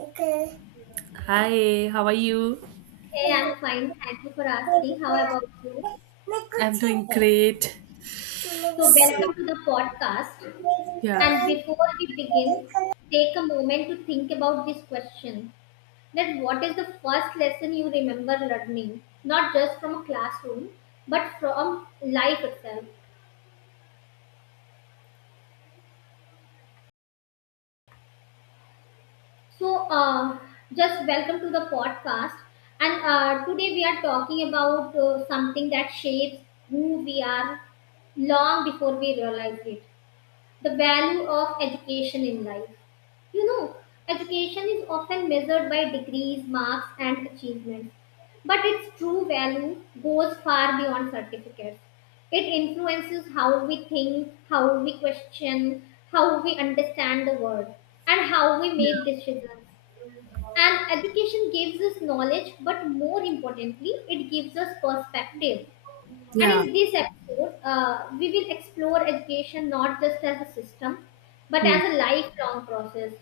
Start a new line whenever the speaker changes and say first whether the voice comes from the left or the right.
right: Okay. Hi, how are you?
left: Hey, I'm fine. Thank you for asking. How about you?
right: I'm doing great. So,
left: So, welcome to the podcast.
right: yeah,
left: And before we begin, take a moment to think about this question that what is the first lesson you remember learning, not just from a classroom, but from life itself? So, uh, just welcome to the podcast. And today we are talking about something that shapes who we are long before we realize it. The value of education in life. You know, education is often measured by degrees, marks, and achievements, but its true value goes far beyond certificates. It influences how we think, how we question, how we understand the world, and how we make
right: yeah,
left: decisions. And education gives us knowledge, but more importantly, it gives us perspective. And
right: yeah,
left: in this episode, we will explore education not just as a system, but
right: hmm,
left: as a lifelong process.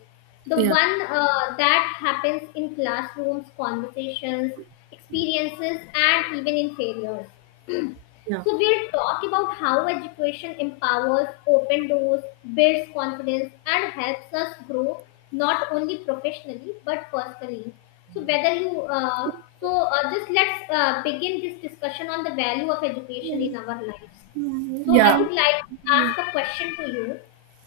left: The
right: yeah,
left: one that happens in classrooms, conversations, experiences, and even in failures.
right: yeah,
left: So we'll talk about how education empowers, open doors, builds confidence, and helps us grow not only professionally but personally. So whether you so just let's begin this discussion on the value of education in our lives. So I
right: yeah.
left: would like to ask a question to you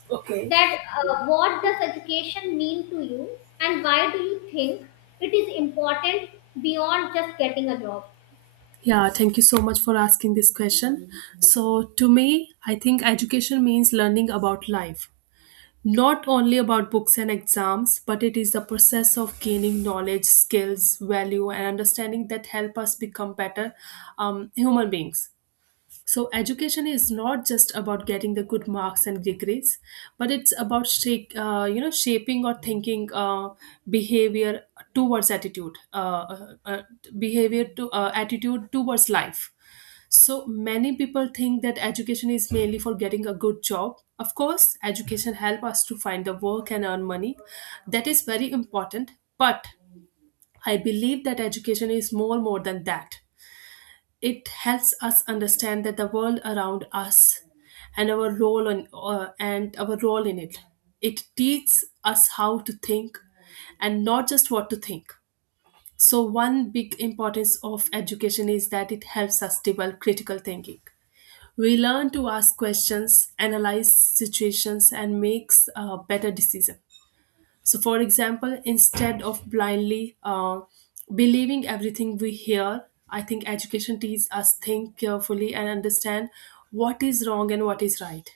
right: Okay.
left: that what does education mean to you and why do you think it is important beyond just getting a job?
right: Yeah, thank you so much for asking this question. So, to me, I think education means learning about life, not only about books and exams, but it is the process of gaining knowledge, skills, value, and understanding that help us become better human beings. So, education is not just about getting the good marks and degrees, but it's about shaping or thinking behavior towards attitude, behavior to attitude towards life. So many people think that education is mainly for getting a good job. Of course, education help us to find the work and earn money. That is very important. But I believe that education is more than that, it helps us understand that the world around us and our role in it. It teaches us how to think and not just what to think. So one big importance of education is that it helps us develop critical thinking. We learn to ask questions, analyze situations, and makes a better decision. So, for example, instead of blindly believing everything we hear, I think education teaches us think carefully and understand what is wrong and what is right.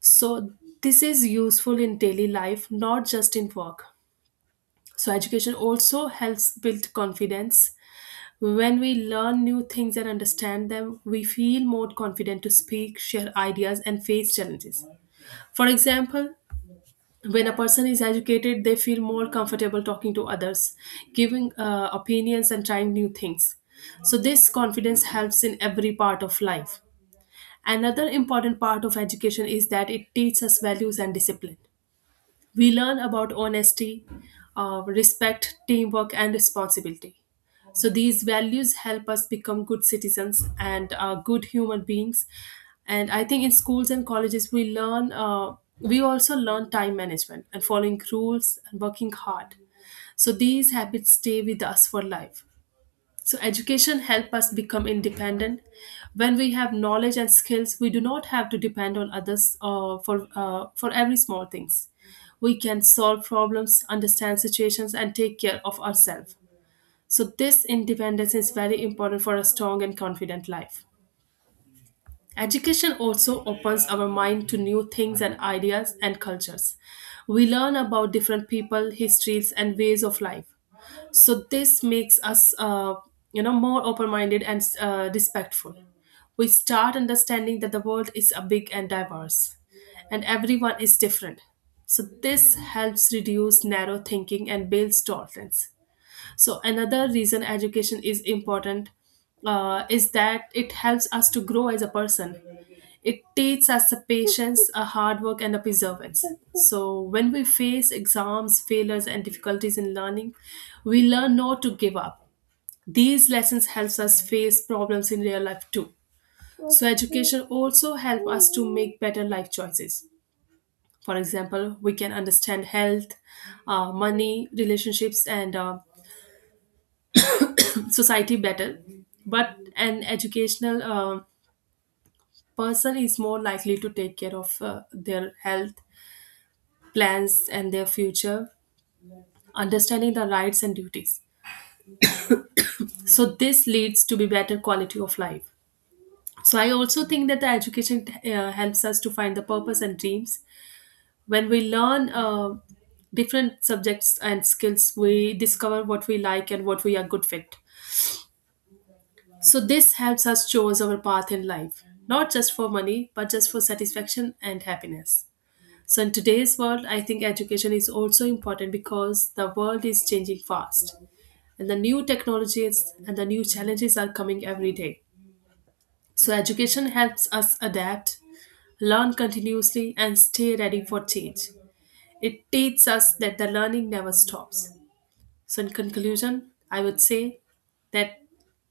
right: So, this is useful in daily life, not just in work. So, education also helps build confidence. When we learn new things and understand them, we feel more confident to speak, share ideas, and face challenges. For example, when a person is educated, they feel more comfortable talking to others, giving opinions and trying new things. So this confidence helps in every part of life. Another important part of education is that it teaches us values and discipline. We learn about honesty, respect, teamwork, and responsibility. So these values help us become good citizens and good human beings. And I think in schools and colleges we also learn time management and following rules and working hard. So these habits stay with us for life. So education help us become independent. When we have knowledge and skills, we do not have to depend on others for every small things. We can solve problems, understand situations, and take care of ourselves. So this independence is very important for a strong and confident life. Education also opens our mind to new things and ideas and cultures. We learn about different people, histories, and ways of life. So this makes us more open-minded and respectful. We start understanding that the world is a big and diverse, and everyone is different. So this helps reduce narrow thinking and builds tolerance. So another reason education is important is that it helps us to grow as a person. It teaches us the patience, a hard work, and a perseverance. So when we face exams, failures, and difficulties in learning, we learn not to give up. These lessons helps us face problems in real life too. So education also help us to make better life choices. For example, we can understand health, money, relationships, and society better. But an educational person is more likely to take care of their health plans and their future, understanding the rights and duties. So this leads to be better quality of life. So I also think that the education helps us to find the purpose and dreams. When we learn different subjects and skills, we discover what we like and what we are good fit. So this helps us choose our path in life, not just for money, but just for satisfaction and happiness. So in today's world, I think education is also important because the world is changing fast and the new technologies and the new challenges are coming every day. So education helps us adapt, learn continuously and stay ready for change. It teaches us that the learning never stops. So, in conclusion, I would say that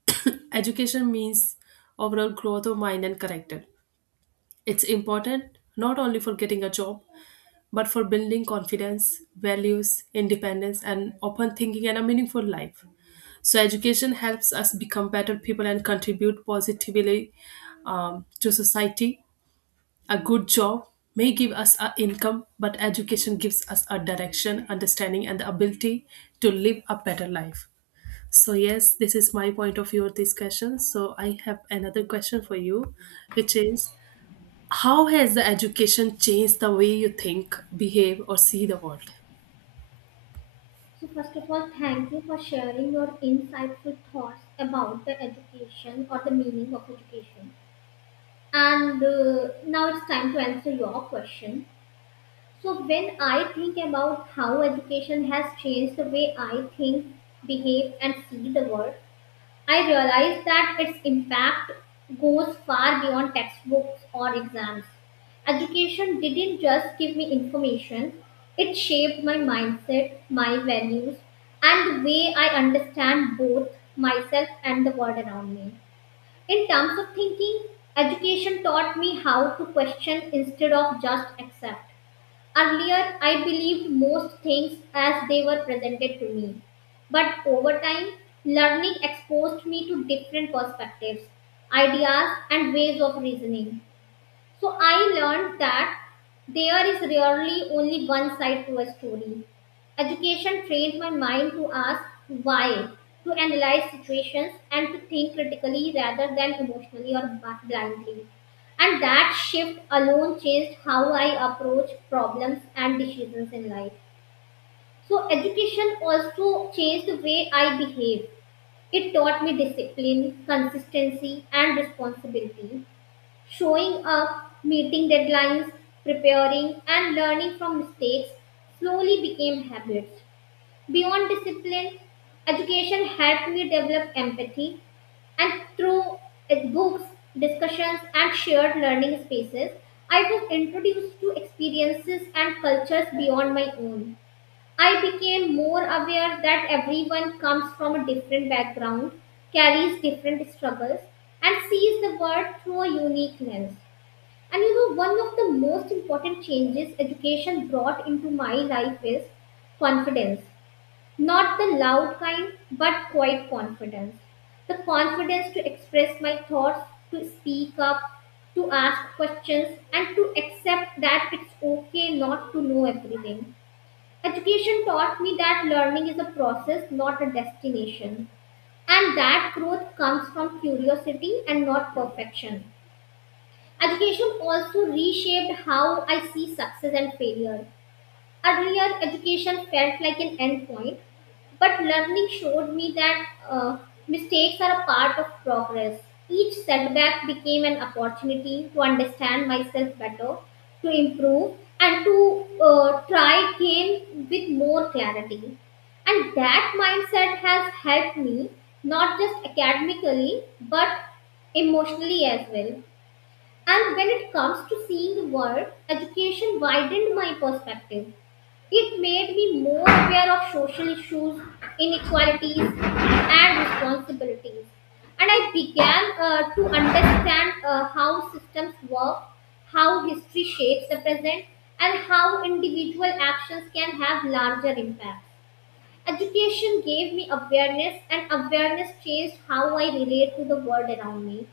right: education means overall growth of mind and character. It's important not only for getting a job, but for building confidence, values, independence, and open thinking and a meaningful life. So, education helps us become better people and contribute positively to society. A good job may give us an income, but education gives us a direction, understanding, and the ability to live a better life. So, yes, this is my point of view of this question. So, I have another question for you, which is, how has the education changed the way you think, behave, or see the world?
left: So first of all, thank you for sharing your insightful thoughts about the education or the meaning of education. And now it's time to answer your question. So when I think about how education has changed the way I think, behave, and see the world, I realized that its impact goes far beyond textbooks or exams. Education didn't just give me information, it shaped my mindset, my values, and the way I understand both myself and the world around me. In terms of thinking, education taught me how to question instead of just accept. Earlier, I believed most things as they were presented to me. But over time, learning exposed me to different perspectives, ideas, and ways of reasoning. So I learned that there is rarely only one side to a story. Education trained my mind to ask why, to analyze situations, and to think critically rather than emotionally or blindly. And that shift alone changed how I approach problems and decisions in life. So, education also changed the way I behave. It taught me discipline, consistency, and responsibility. Showing up, meeting deadlines, preparing, and learning from mistakes slowly became habits. Beyond discipline, education helped me develop empathy, and through its books, discussions, and shared learning spaces, I was introduced to experiences and cultures beyond my own. I became more aware that everyone comes from a different background, carries different struggles, and sees the world through a unique lens. And you know, one of the most important changes education brought into my life is confidence. Not the loud kind, but quiet confidence. The confidence to express my thoughts, to speak up, to ask questions, and to accept that it's okay not to know everything. Education taught me that learning is a process, not a destination. And that growth comes from curiosity and not perfection. Education also reshaped how I see success and failure. Earlier, education felt like an endpoint, but learning showed me that mistakes are a part of progress. Each setback became an opportunity to understand myself better, to improve, and to try again with more clarity. And that mindset has helped me not just academically but emotionally as well. And when it comes to seeing the world, education widened my perspective. It made me more aware of social issues, inequalities, and responsibilities. And I began to understand how systems work, how history shapes the present, and how individual actions can have larger impacts. Education gave me awareness, and awareness changed how I relate to the world around me.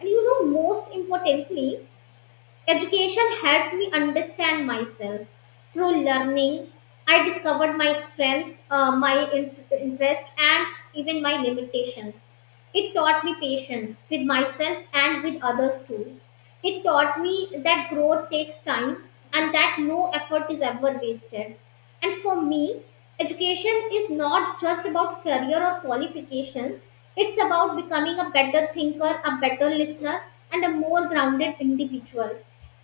left: And you know, most importantly, education helped me understand myself. Through learning, I discovered my strengths, interests, and even my limitations. It taught me patience with myself and with others too. It taught me that growth takes time and that no effort is ever wasted. And for me, education is not just about career or qualifications, it's about becoming a better thinker, a better listener, and a more grounded individual.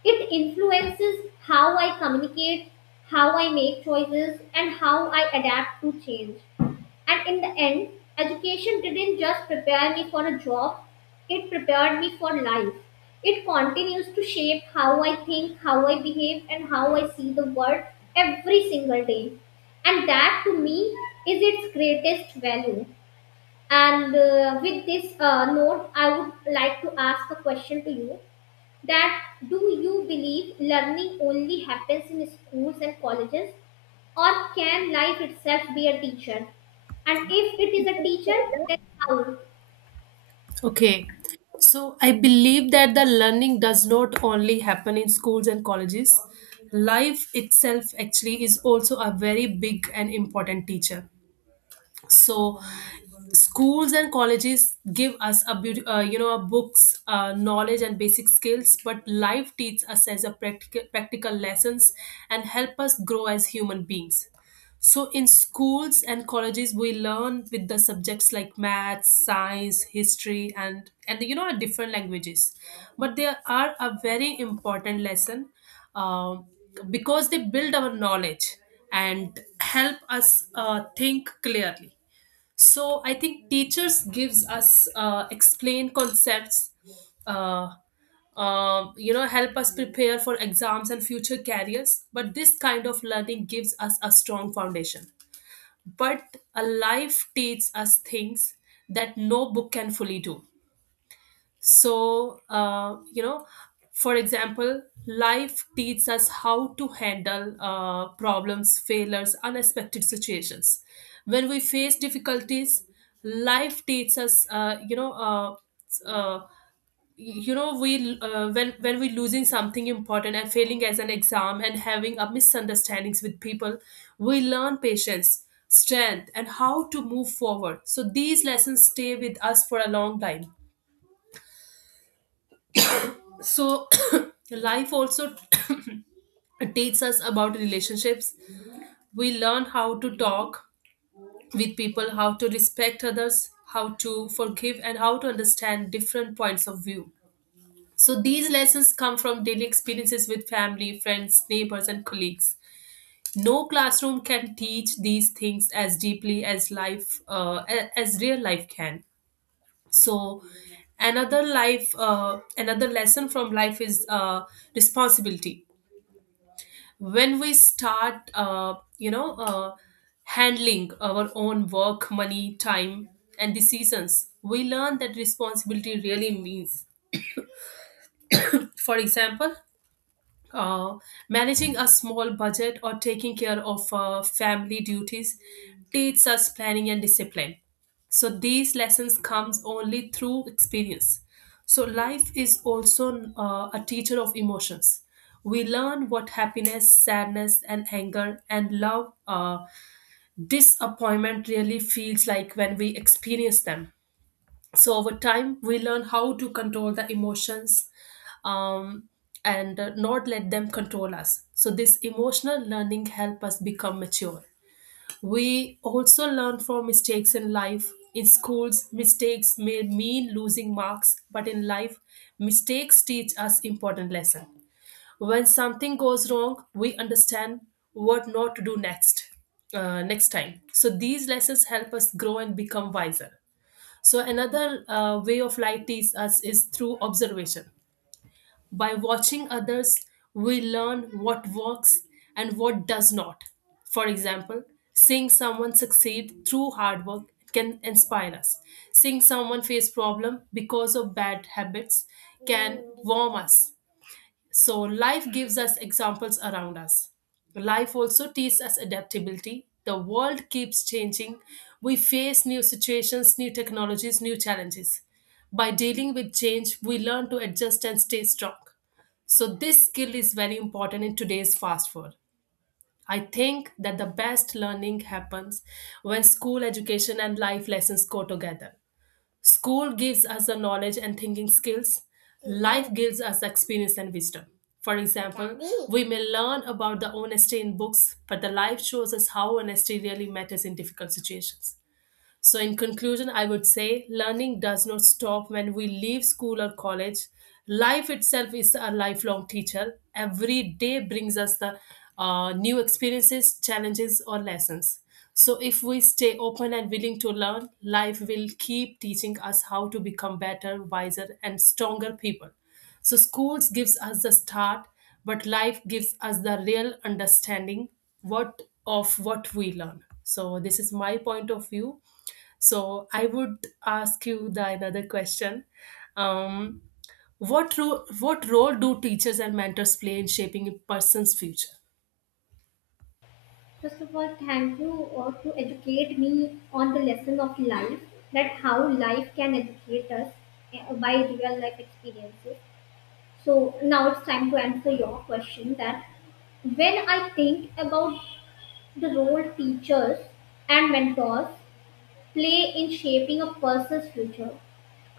left: It influences how I communicate, how I make choices, and how I adapt to change. And in the end, education didn't just prepare me for a job, it prepared me for life. It continues to shape how I think, how I behave, and how I see the world every single day. And that to me is its greatest value. And with this note, I would like to ask a question to you that do you believe learning only happens in schools and colleges, or can life itself be a teacher, and if it is a teacher, then how?
right: Okay. So I believe that the learning does not only happen in schools and colleges. Life itself actually is also a very big and important teacher. So schools and colleges give us a beauty you know a books knowledge and basic skills, but life teaches us as a practical lessons and help us grow as human beings. So in schools and colleges we learn with the subjects like maths, science, history, and you know, our different languages. But they are a very important lesson, um, because they build our knowledge and help us think clearly. So I think teachers gives us explain concepts, uh, you know, help us prepare for exams and future careers. But this kind of learning gives us a strong foundation. But a life teaches us things that no book can fully do. So you know, for example, life teaches us how to handle problems, failures, unexpected situations. When we face difficulties, life teaches us, uh, you know we when we losing something important and failing as an exam and having a misunderstandings with people, we learn patience, strength, and how to move forward. So these lessons stay with us for a long time. So life also teaches us about relationships. We learn how to talk with people, how to respect others, how to forgive, and how to understand different points of view. So these lessons come from daily experiences with family, friends, neighbors, and colleagues. No classroom can teach these things as deeply as as real life can. So another lesson from life is responsibility. When we start handling our own work, money, time, and the seasons, we learn that responsibility really means. For example, uh, managing a small budget or taking care of family duties teaches us planning and discipline. So these lessons comes only through experience. So life is also a teacher of emotions. We learn what happiness, sadness, and anger, and love, disappointment really feels like when we experience them. So over time we learn how to control the emotions, um, and not let them control us. So this emotional learning help us become mature. We also learn from mistakes in life. In schools, mistakes may mean losing marks, but in life, mistakes teach us important lesson. When something goes wrong, we understand what not to do next time. So these lessons help us grow and become wiser. So another way of life teaches us is through observation. By watching others, we learn what works and what does not. For example, seeing someone succeed through hard work can inspire us. Seeing someone face problem because of bad habits can warm us. So life gives us examples around us. Life also teaches us adaptability. The world keeps changing. We face new situations, new technologies, new challenges. By dealing with change, we learn to adjust and stay strong. So this skill is very important in today's fast world. I think that the best learning happens when school education and life lessons go together. School gives us the knowledge and thinking skills. Life gives us experience and wisdom. For example, we may learn about the honesty in books, but the life shows us how honesty really matters in difficult situations. So, in conclusion, I would say learning does not stop when we leave school or college. Life itself is a lifelong teacher. Every day brings us the new experiences, challenges, or lessons. So, if we stay open and willing to learn, life will keep teaching us how to become better, wiser, and stronger people. So, schools gives us the start, but life gives us the real understanding what of what we learn. So, this is my point of view. So I would ask you the another question. Um, what role do teachers and mentors play in shaping a person's future?
left: First of all, thank you or to educate me on the lesson of life, that how life can educate us by real life experiences. So now it's time to answer your question that when I think about the role teachers and mentors play in shaping a person's future.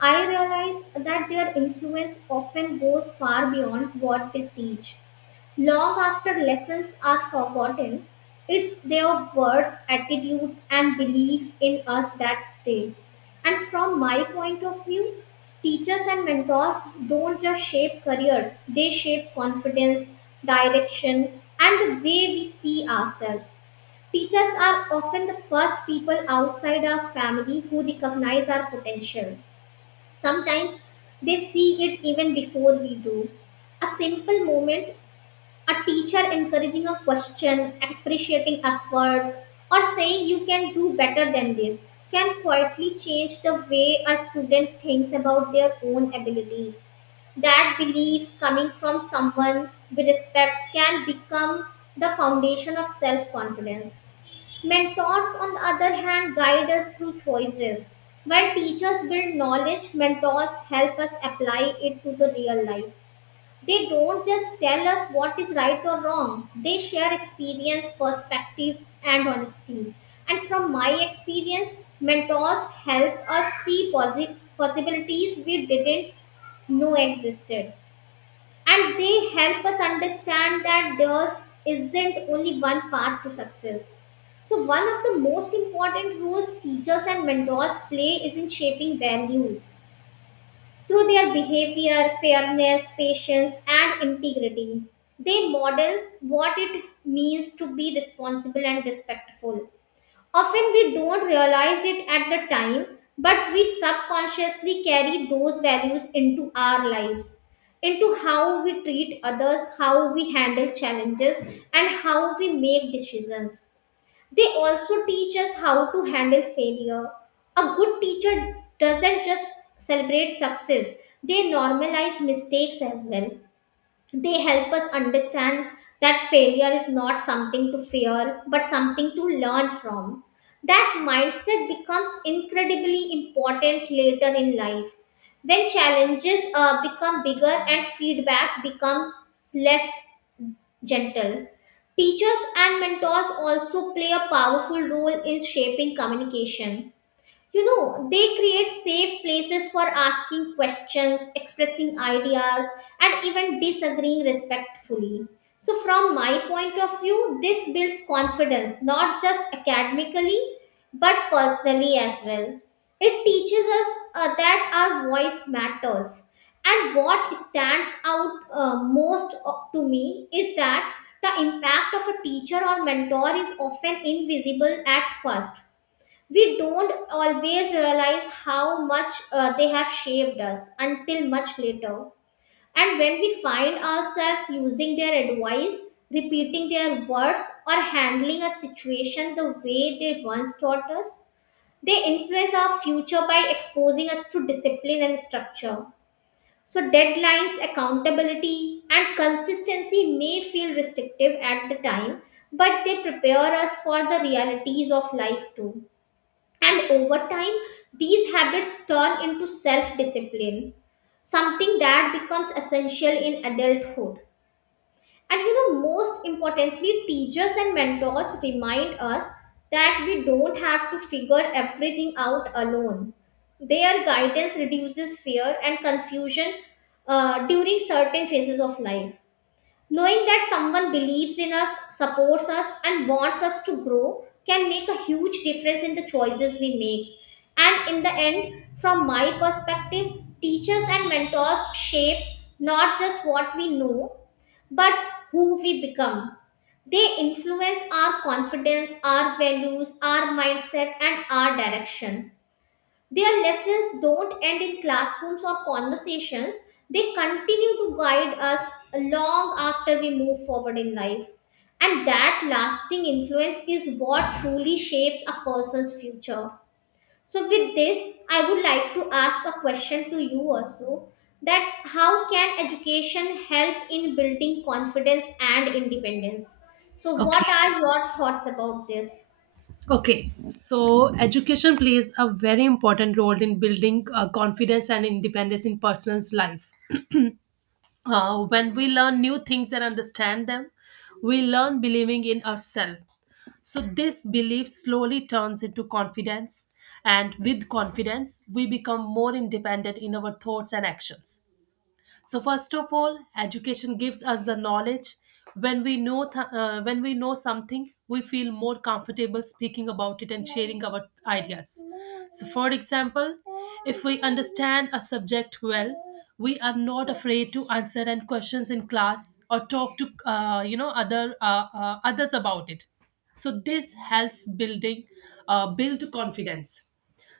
left: I realize that their influence often goes far beyond what they teach. Long after lessons are forgotten, it's their words, attitudes, and belief in us that stay. And from my point of view, teachers and mentors don't just shape careers, they shape confidence, direction, and the way we see ourselves. Teachers are often the first people outside our family who recognize our potential. Sometimes they see it even before we do. A simple moment, a teacher encouraging a question, appreciating effort, or saying you can do better than this can quietly change the way a student thinks about their own abilities. That belief coming from someone we respect can become the foundation of self confidence. Mentors, on the other hand, guide us through choices. When teachers build knowledge, mentors help us apply it to the real life. They don't just tell us what is right or wrong, they share experience, perspective, and honesty. And from my experience, mentors help us see possibilities we didn't know existed, and they help us understand that there isn't only one path to success. So, one of the most important roles teachers and mentors play is in shaping values through their behavior, fairness, patience, and integrity. They model what it means to be responsible and respectful. Often we don't realize it at the time, but we subconsciously carry those values into our lives, into how we treat others, how we handle challenges, and how we make decisions. They also teach us how to handle failure. A good teacher doesn't just celebrate success, they normalize mistakes as well. They help us understand that failure is not something to fear but something to learn from. That mindset becomes incredibly important later in life when challenges become bigger and feedback becomes less gentle. Teachers and mentors also play a powerful role in shaping communication. You know, they create safe places for asking questions, expressing ideas, and even disagreeing respectfully. So from my point of view, this builds confidence not just academically but personally as well. It teaches us that our voice matters. And what stands out to me is that the impact of a teacher or mentor is often invisible at first. We don't always realize how much they have shaped us until much later. And when we find ourselves using their advice, repeating their words, or handling a situation the way they once taught us, they influence our future by exposing us to discipline and structure. So, deadlines, accountability, and consistency may feel restrictive at the time, but they prepare us for the realities of life too. And over time, these habits turn into self discipline, something that becomes essential in adulthood. And you know, most importantly, teachers and mentors remind us that we don't have to figure everything out alone. Their guidance reduces fear and confusion during certain phases of life. Knowing that someone believes in us, supports us, and wants us to grow can make a huge difference in the choices we make. And in the end, from my perspective, teachers and mentors shape not just what we know, but who we become. They influence our confidence, our values, our mindset, and our direction. Their lessons don't end in classrooms or conversations, they continue to guide us long after we move forward in life. And that lasting influence is what truly shapes a person's future. So, with this, I would like to ask a question to you also, that how can education help in building confidence and independence? So, what
right: Okay.
left: are your thoughts about this?
right: Okay. So education plays a very important role in building confidence and independence in person's life. When we learn new things and understand them, we learn believing in ourselves. So, this belief slowly turns into confidence, and with confidence, we become more independent in our thoughts and actions. So first of all, education gives us the knowledge. When we know when we know something, we feel more comfortable speaking about it and sharing our ideas. So for example, if we understand a subject well, we are not afraid to answer and questions in class or talk to you know other others about it. So this helps build confidence.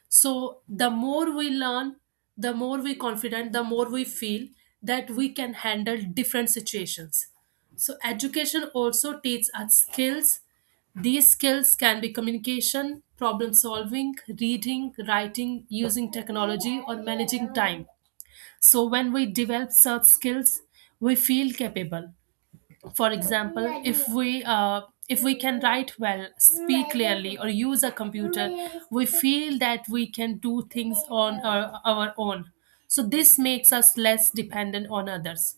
right: So the more we learn, the more we confident, the more we feel that we can handle different situations. So education also teaches us skills. These skills can be communication, problem solving, reading, writing, using technology, or managing time. So when we develop such skills, we feel capable. For example, if we can write well, speak clearly, or use a computer, we feel that we can do things on our own. So this makes us less dependent on others.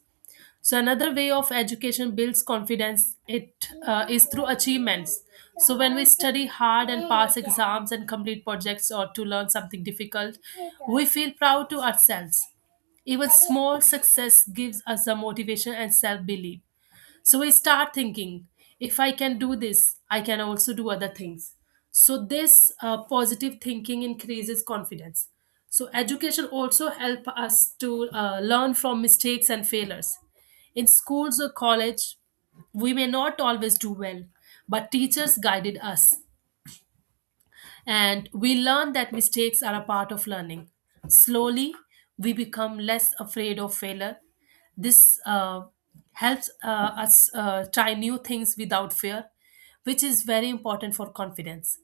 right: So another way of education builds confidence. It is through achievements. So when we study hard and pass exams and complete projects or to learn something difficult, we feel proud to ourselves. Even small success gives us a motivation and self belief. So I start thinking, if I can do this, I can also do other things. So this positive thinking increases confidence. So education also help us to learn from mistakes and failures. In schools or college, we may not always do well, but teachers guided us. And we learn that mistakes are a part of learning. Slowly, we become less afraid of failure. This helps us try new things without fear, which is very important for confidence.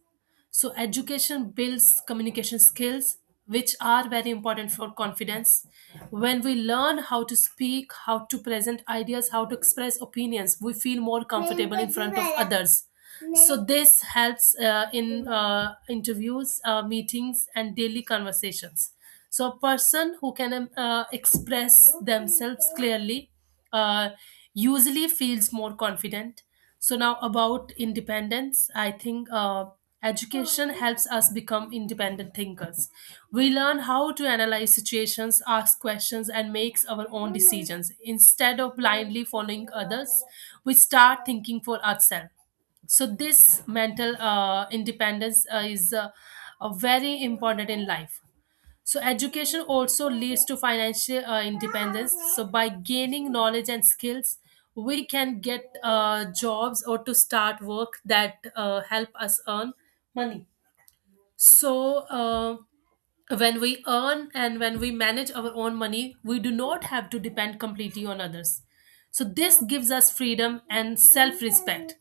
right: So, education builds communication skills, which are very important for confidence. When we learn how to speak, how to present ideas, how to express opinions, we feel more comfortable in front of others. So this helps in interviews, meetings, and daily conversations. So a person who can express themselves clearly uh, usually feels more confident. So now about independence, I think education helps us become independent thinkers. We learn how to analyze situations, ask questions, and makes our own decisions instead of blindly following others. We start thinking for ourselves. So this mental independence is very important in life. So education also leads to financial independence. So by gaining knowledge and skills, we can get jobs or to start work that help us earn money. So when we earn and when we manage our own money, we do not have to depend completely on others. So this gives us freedom and self respect.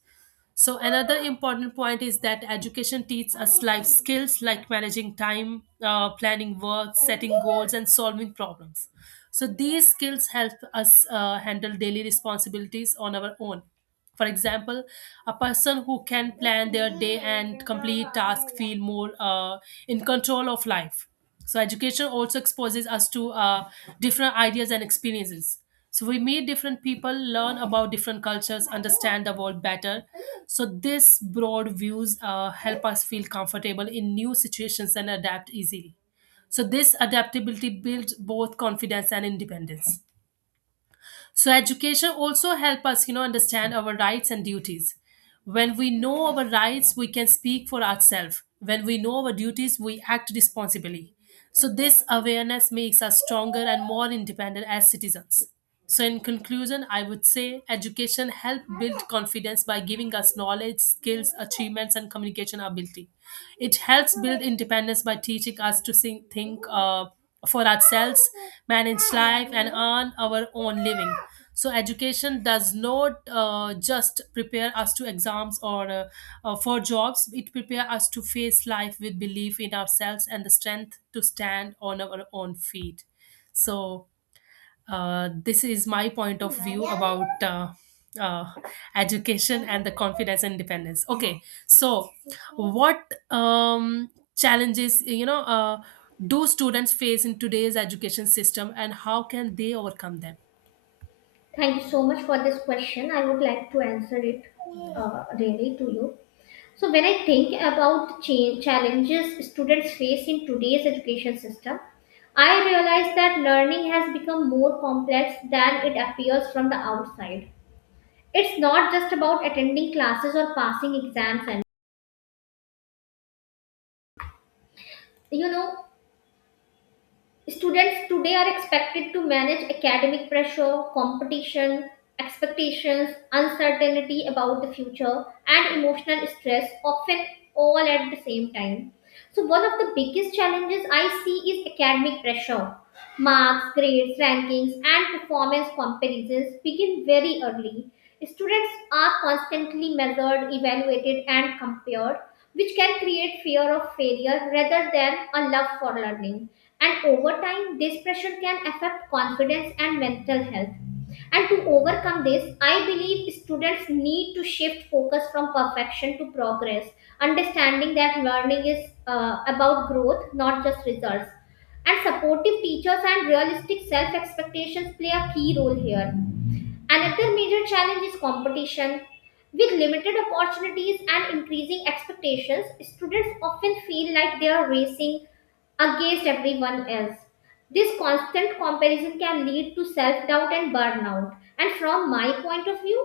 right: So another important point is that education teaches us life skills like managing time, planning work, setting goals, and solving problems. So these skills help us handle daily responsibilities on our own. For example, a person who can plan their day and complete tasks feel more in control of life. So education also exposes us to different ideas and experiences. So we meet different people, learn about different cultures, understand the world better. So this broad views help us feel comfortable in new situations and adapt easily. So, this adaptability builds both confidence and independence. So, education also help us, you know, understand our rights and duties. When we know our rights, we can speak for ourselves. When we know our duties, we act responsibly. So, this awareness makes us stronger and more independent as citizens. So, in conclusion, I would say education help build confidence by giving us knowledge, skills, achievements, and communication ability. It helps build independence by teaching us to think, think for ourselves, manage life, and earn our own living. So, education does not just prepare us to exams or for jobs, it prepares us to face life with belief in ourselves and the strength to stand on our own feet. So, this is my point of view about uh, education and the confidence and independence. Okay, so what um, challenges, you know, do students face in today's education system, and how can they overcome them?
left: Thank you so much for this question. I would like to answer it really to you. So, when I think about change, challenges students face in today's education system, I realize that learning has become more complex than it appears from the outside. It's not just about attending classes or passing exams, and you know, students today are expected to manage academic pressure, competition, expectations, uncertainty about the future, and emotional stress, often all at the same time. So, one of the biggest challenges I see is academic pressure. Marks, grades, rankings, and performance comparisons begin very early. Students are constantly measured, evaluated, and compared, which can create fear of failure rather than a love for learning. And over time, this pressure can affect confidence and mental health. And to overcome this, I believe students need to shift focus from perfection to progress, understanding that learning is about growth, not just results, and supportive teachers and realistic self expectations play a key role here. Another major challenge is competition. With limited opportunities and increasing expectations, students often feel like they are racing against everyone else. This constant comparison can lead to self doubt and burnout. And from my point of view,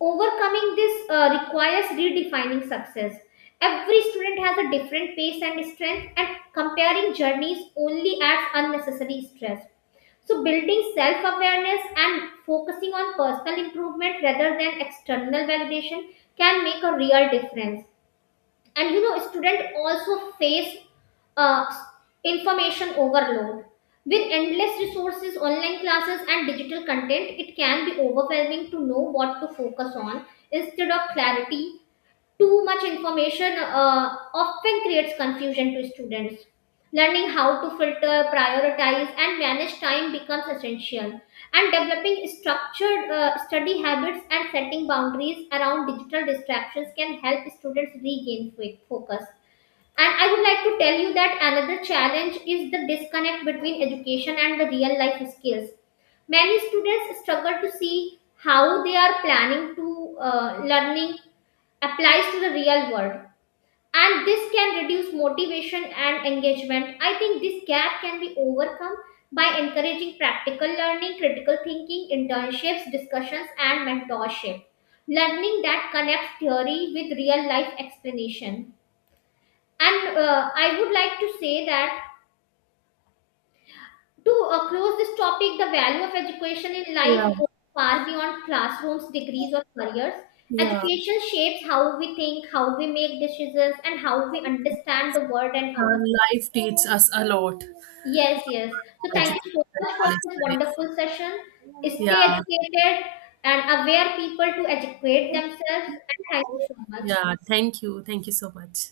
left: overcoming this requires redefining success. Every student has a different pace and strength, and comparing journeys only adds unnecessary stress. So, building self awareness and focusing on personal improvement rather than external validation can make a real difference. And you know, students also face uh, information overload. With endless resources, online classes, and digital content, it can be overwhelming to know what to focus on instead of clarity. Too much information often creates confusion to students. Learning how to filter, prioritize, and manage time becomes essential. And developing structured study habits and setting boundaries around digital distractions can help students regain focus. And I would like to tell you that another challenge is the disconnect between education and the real life skills. Many students struggle to see how they are planning to learning applies to the real world, and this can reduce motivation and engagement. I think this gap can be overcome by encouraging practical learning, critical thinking, internships, discussions, and mentorship, learning that connects theory with real life explanation. And I would like to say that to close this topic, the value of education in
right: Yeah,
left: life goes far beyond classrooms, degrees, or careers.
right: yeah.
left: Education shapes how we think, how we make decisions, and how we understand the world and
right: Uh,
left: ourselves.
right: Life teaches us a lot.
left: Yes, yes. So thank
right: Education
left: you so
right: and
left: much for
right: college
left: this
right: studies.
left: wonderful session. Stay
right: Yeah,
left: educated and aware people to educate themselves. And thank you so much.
right: yeah. Thank you so much.